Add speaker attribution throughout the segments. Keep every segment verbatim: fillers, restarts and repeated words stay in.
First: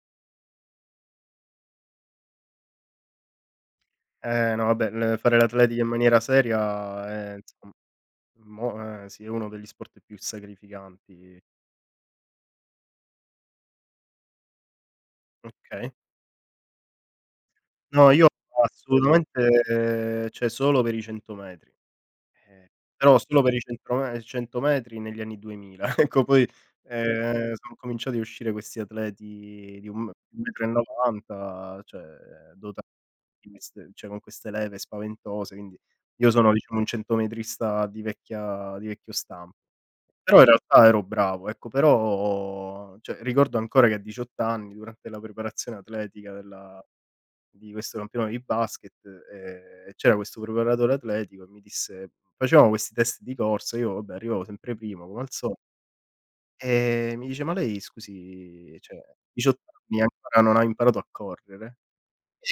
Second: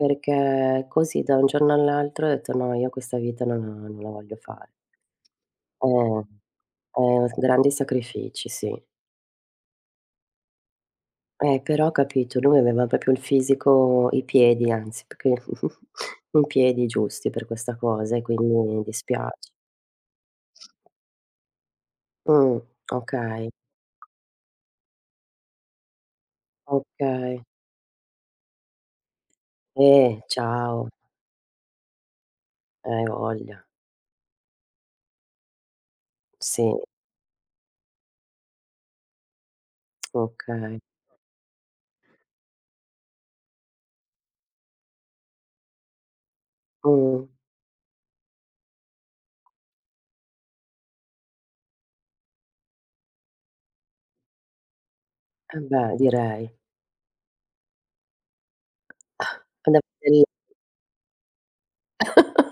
Speaker 1: Perché così, da un giorno all'altro, ho detto: “No, io questa vita non la non la voglio
Speaker 2: Eh no
Speaker 1: fare.”
Speaker 2: vabbè, le fare l'atletica in maniera
Speaker 1: Eh.
Speaker 2: seria
Speaker 1: Eh,
Speaker 2: è insomm
Speaker 1: grandi
Speaker 2: un
Speaker 1: sacrifici, sì.
Speaker 2: mo eh sì, è uno degli sport più sacrificanti.
Speaker 1: E però, capito; lui aveva propo il fisico, i piedi anzi, più che
Speaker 2: Okay.
Speaker 1: i piedi giusti per questa
Speaker 2: No,
Speaker 1: cosa, e
Speaker 2: io
Speaker 1: quindi mi dispiace.
Speaker 2: assolutamente, ceh solo per i cento metri.
Speaker 1: Uhm,
Speaker 2: Ehm, però solo
Speaker 1: okay.
Speaker 2: per i cento me cento metri negli anni duemila; ecco poi,
Speaker 1: Okay.
Speaker 2: ehm, sono cominciati a uscire questi atleti di un m un
Speaker 1: Eh,
Speaker 2: metro e
Speaker 1: ciao.
Speaker 2: novanta, cioè, dotati
Speaker 1: Hai
Speaker 2: di
Speaker 1: voglia.
Speaker 2: queste ceh, dota [unintelligible] ceh con queste leve spaventose, quindi, io sono diciamo
Speaker 1: Sì.
Speaker 2: un centometrista di vecchia di vecchio stam Però in
Speaker 1: Okay.
Speaker 2: realtà ero bravo, ecco; però, ceh ricordo ancora che a diciott anni, durante la preparazione atletica della
Speaker 1: Uhm.
Speaker 2: di questo campionato di basket, ehm, c'era questo preparatore atletico e mi disse facevamo questi test di corsa, io vabbè arrivavo sempre prima come al so
Speaker 1: Eh beh, direi.
Speaker 2: e mi dice: “Ma lei, scusi, ceh, diciott anni
Speaker 1: [unintelligible]
Speaker 2: ancora non ha imparato a correre?” Io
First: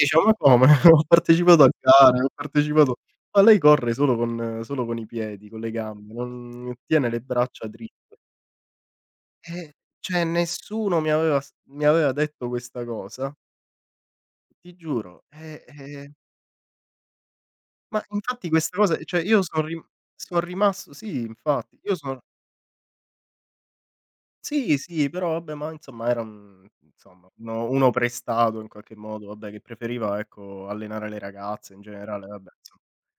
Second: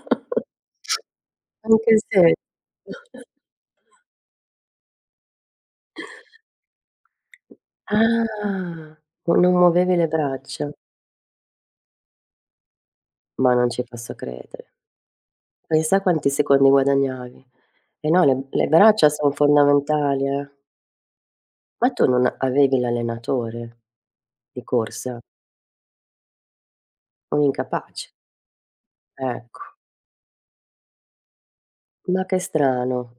Speaker 2: dicevo: “Ma come? Ho partecipato a
Speaker 1: Anche
Speaker 2: gare, ho
Speaker 1: se.
Speaker 2: partecipato” “Ma lei corre solo con solo con i piedi, con le gambe, non tiene le braccia dritte.”
Speaker 1: Ah. No non
Speaker 2: Eh,
Speaker 1: muovevi le
Speaker 2: ceh
Speaker 1: braccia.
Speaker 2: nessuno mi aveva s mi aveva detto questa cosa.
Speaker 1: Ma non ci posso credere.
Speaker 2: Ti giuro, eh,
Speaker 1: Pensa
Speaker 2: eh-eh.
Speaker 1: quanti secondi guadagnavi.
Speaker 2: Ma
Speaker 1: E no, le m
Speaker 2: infatti
Speaker 1: le
Speaker 2: questa cosa
Speaker 1: braccia
Speaker 2: ceh
Speaker 1: son
Speaker 2: io so' rim
Speaker 1: fondamentali,
Speaker 2: so'
Speaker 1: eh.
Speaker 2: rimasto sì infatti.
Speaker 1: Ma
Speaker 2: Io
Speaker 1: tu
Speaker 2: so
Speaker 1: non avevi l'allenatore? Di
Speaker 2: Sì sì,
Speaker 1: corsa?
Speaker 2: però abbè ma insomma era un insomma
Speaker 1: Un
Speaker 2: uno uno
Speaker 1: incapace.
Speaker 2: prestato in qualche modo, abbè che
Speaker 1: Ecco.
Speaker 2: preferiva ecco allenare le ragazze in
Speaker 1: Ma
Speaker 2: generale
Speaker 1: che
Speaker 2: vabbè, nsom
Speaker 1: strano.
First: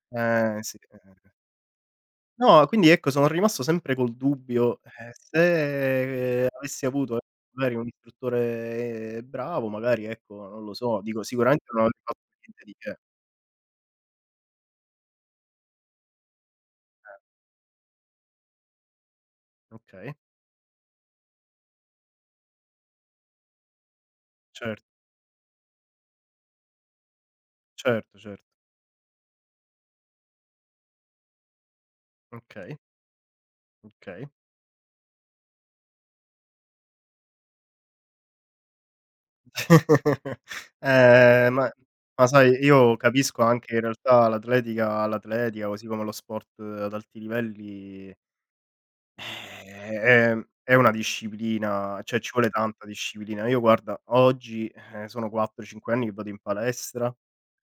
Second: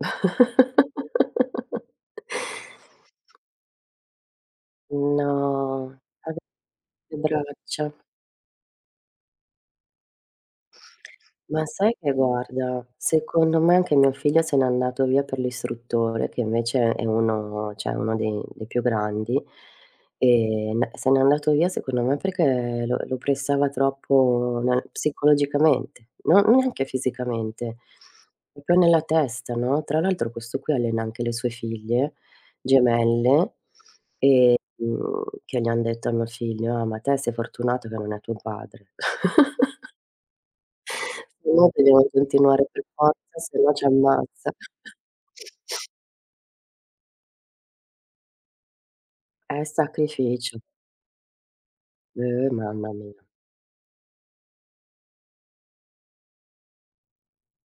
Speaker 2: Eh sì, eh, eh, eh. No, quindi ecco sono rimasto sempre col dubbio: eh,
Speaker 1: No.
Speaker 2: se avessi avuto
Speaker 1: Ave le
Speaker 2: magari un
Speaker 1: braccia.
Speaker 2: istruttore bravo, magari ecco, non lo so, dico
Speaker 1: Ma,
Speaker 2: sicuramente non
Speaker 1: sai
Speaker 2: avrei
Speaker 1: che
Speaker 2: fatto niente di
Speaker 1: guarda,
Speaker 2: che.
Speaker 1: secondo me anche mio figlio se n'è andato via per l'istruttore, che invece è
Speaker 2: Eh.
Speaker 1: uno ceh uno dei dei più grandi.
Speaker 2: Okay.
Speaker 1: E n se n'è andato via, secondo me, perché lo lo pressava troppo
Speaker 2: Cert
Speaker 1: nel psicologicamente, non neanche fisicamente,
Speaker 2: Certo, certo.
Speaker 1: propo nella testa, no. Tra l'altro questo qui allena anche le sue figlie
Speaker 2: Okay.
Speaker 1: gemelle,
Speaker 2: Okay.
Speaker 1: ehm, che gli han detto a mio figlio: “Ah, ma te sei fortunato che non è tuo padre”.
Speaker 2: Eh
Speaker 1: Noi
Speaker 2: ma
Speaker 1: dobbiamo
Speaker 2: ma sai,
Speaker 1: continuare per
Speaker 2: io
Speaker 1: forza
Speaker 2: capisco
Speaker 1: senno
Speaker 2: anche in
Speaker 1: ci
Speaker 2: realtà
Speaker 1: ammazza.
Speaker 2: l'atletica l'atletica, così come lo sport ad alti livelli
Speaker 1: È
Speaker 2: è è mhmm,
Speaker 1: sacrificio.
Speaker 2: è una disciplina, ceh ci
Speaker 1: Eh,
Speaker 2: vuole tanta
Speaker 1: mamma mia.
Speaker 2: disciplina. Io guarda oggi, ehm, sono quattro cinque anni che vado in palestra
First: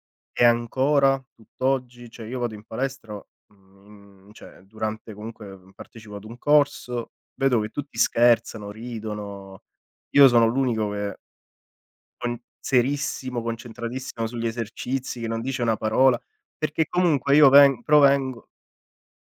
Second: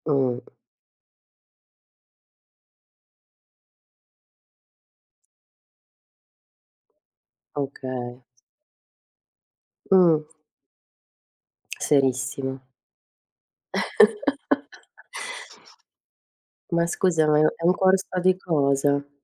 Speaker 1: Mh.
Speaker 2: e ancora tutt'oggi ceh io vado in palestra mhmm, ceh, durante, comunque, mhmm, partecipo ad un corso, vedo che tutti
Speaker 1: Okay.
Speaker 2: scherzano, ridono.
Speaker 1: Uhm.
Speaker 2: Io sono l'unico che con
Speaker 1: Serissimo.
Speaker 2: serissimo, concentratissimo sugli esercizi, che non dice una parola, perché
Speaker 1: Ma scusa,
Speaker 2: comunque
Speaker 1: ma è un
Speaker 2: io
Speaker 1: un
Speaker 2: veng
Speaker 1: corso' di
Speaker 2: provengo
Speaker 1: cosa?